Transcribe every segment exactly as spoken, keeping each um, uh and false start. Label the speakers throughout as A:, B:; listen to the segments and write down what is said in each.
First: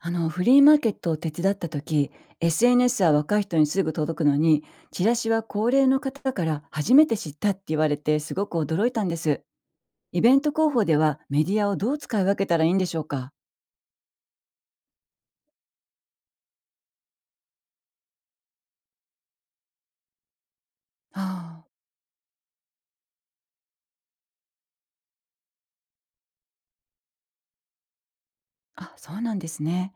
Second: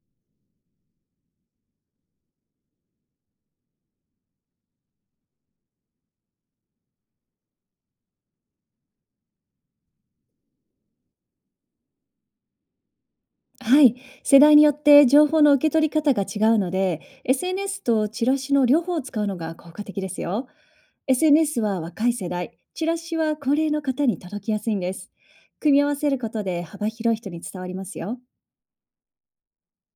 A: あのフリーマーケットを手伝った時、 エスエヌエス は若い人にすぐ届くのに、チラシは高齢の方から初めて知ったって言われてすごく驚いたんです。イベント広報ではメディアをどう使い分けたらいいんでしょうか？
B: はい、世代によって情報の受け取り方が違うので、エスエヌエス とチラシの両方を使うのが効果的ですよ。エスエヌエス
A: あ。
B: は若い世代、チラシは高齢の方に届きやすいんです。組み合わせることで幅広い人に伝わりますよ。
A: ああ、そうなんですね。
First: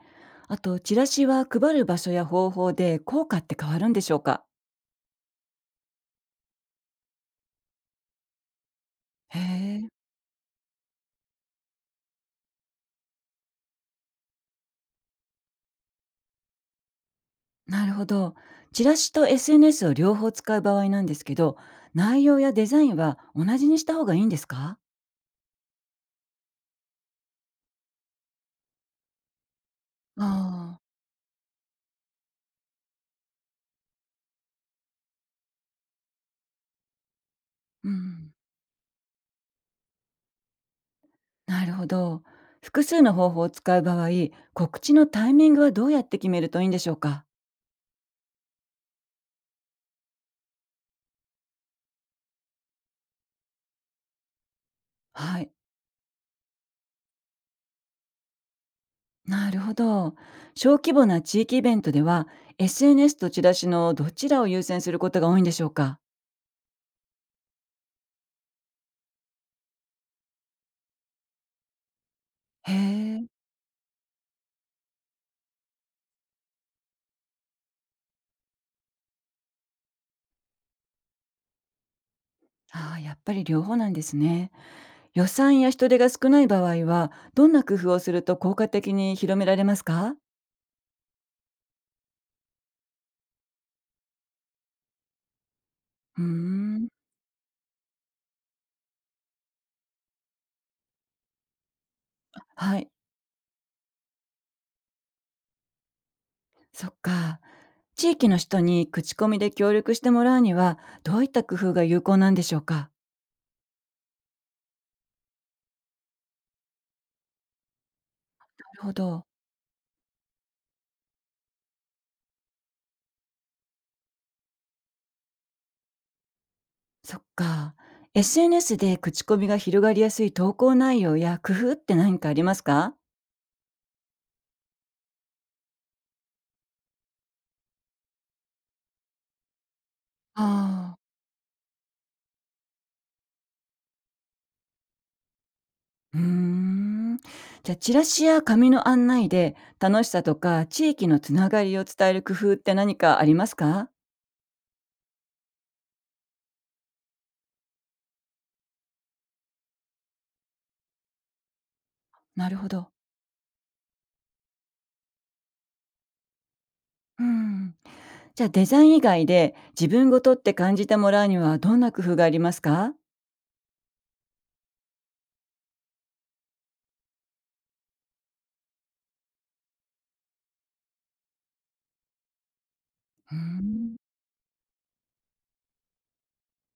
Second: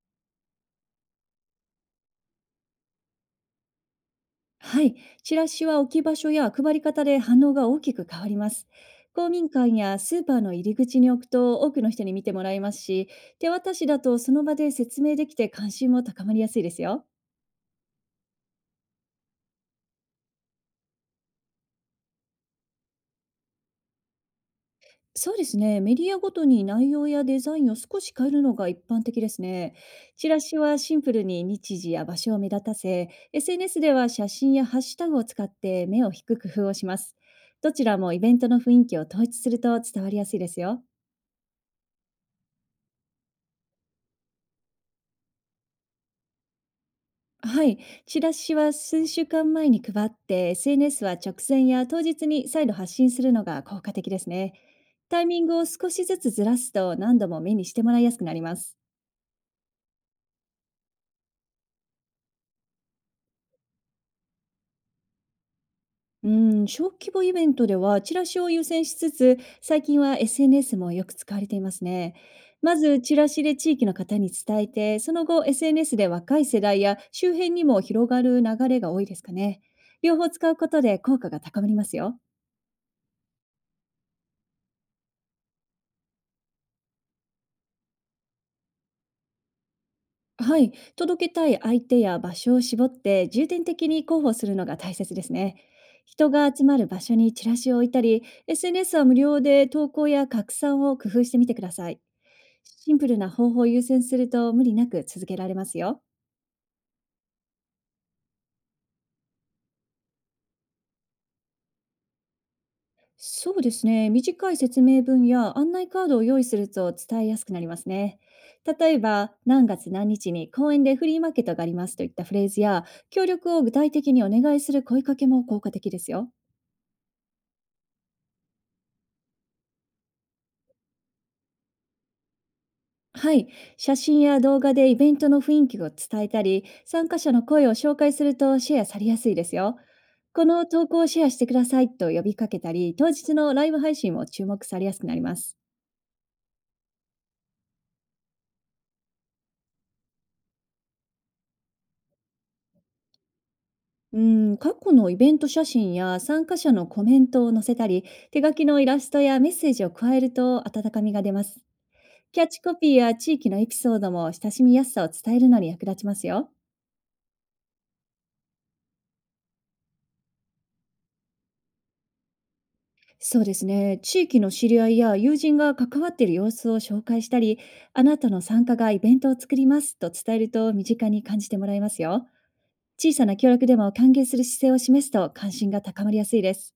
A: あとチラシは配る場所や方法で効果って変わるんでしょうか？
B: はい、チラシは置き場所や配り方で反応が大きく変わります。公
A: へ
B: 民館
A: え。
B: やスーパーの入り口に置くと多くの人に見てもらえますし、手渡しだとその場で説明できて関心も高まりやすいですよ。
A: なるほど。チラシと エスエヌエス を両方使う場合なんですけど、内容やデザインは同じにした方がいいんですか？
B: そうですね。メディアごとに内容やデザインを少し変えるのが一般的ですね。チラシ
A: あ。
B: はシンプルに日時や場所を目立たせ、エスエヌエス では写真やハッシュタグを使って目を引く工夫をします。どち
A: あー、う
B: らもイ
A: ん。
B: ベントの雰囲気を統一すると伝わりやすいですよ。
A: なるほど。複数の方法を使う場合、告知のタイミングはどうやって決めるといいんでしょうか？
B: はい。チラシは数週間前に配って、エスエヌエス は直前や当日に再度発信するのが効果的ですね。タイ
A: は
B: ミン
A: い。
B: グを少しずつずらすと何度も目にしてもらいやすくなります。
A: なるほど。小規模な地域イベントでは、エスエヌエス とチラシのどちらを優先することが多いんでしょうか？
B: うーん、小規模イベントではチラシを優先しつつ、最近は エスエヌエス もよく使われていますね。
A: へ
B: まず、チ
A: え。
B: ラシで地域の方に伝えて、その後、エスエヌエス で若い世代や周辺にも広がる流れが多いですかね。両方使うことで効果が高まりますよ。
A: ああ、やっぱり両方なんですね。予算や人手が少ない場合は、どんな工夫をすると効果的に広められますか？
B: はい、届けたい相手や場所を絞って重点的に広報するのが大切ですね。
A: うー
B: 人が集まる
A: ん。
B: 場所にチラシを置いたり、エスエヌエス は無料で投稿や拡散を工夫してみてください。
A: はい。
B: シンプルな方法を優先すると無理なく続けられますよ。
A: そっか。地域の人に口コミで協力してもらうには、どういった工夫が有効なんでしょうか？
B: そうですね。短い説明文や案内カードを用意すると伝えやすくなりますね。
A: なるほ
B: 例え
A: ど。
B: ば、何月何日に公園でフリーマーケットがありますといったフレーズや、協力を具体的にお願いする声かけも効果的ですよ。
A: そっか。エスエヌエス で口コミが広がりやすい投稿内容や工夫って何かありますか？
B: はい、写真や動画でイベントの雰囲気を伝えたり、参加者の声を紹介するとシェアされやすいですよ。この投
A: ああ、
B: 稿をシェアしてくださいと呼びかけたり、当日のライブ配信も注目されやすくなります。
A: うーん。じゃあ、チラシや紙の案内で楽しさとか地域のつながりを伝える工夫って何かありますか？
B: うん、過去のイベント写真や参加者のコメントを載せたり、手書きのイラストやメッセージを加えると温かみが出ます。キャ
A: な
B: ッ
A: る
B: チ
A: ほ
B: コ
A: ど。
B: ピーや地域のエピソードも親しみやすさを伝えるのに役立ちますよ。
A: うん。じゃあ、デザイン以外で自分ごとって感じてもらうにはどんな工夫がありますか？
B: そうですね。地域の知り合いや友人が関わっている様子を紹介したり、あなたの参加がイベントを作りますと伝えると身近に感じてもらえますよ。小さ
A: うー
B: な協力でも
A: ん。
B: 歓迎する姿勢を示すと関心が高まりやすいです。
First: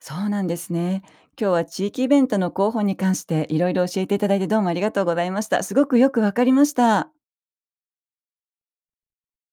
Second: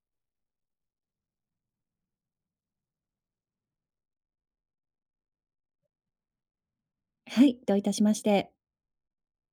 A: そうなんですね。今日は地域イベントの広報に関していろいろ教えていただいてどうもありがとうございました。すごくよくわかりました。
B: はい、どういたしまして。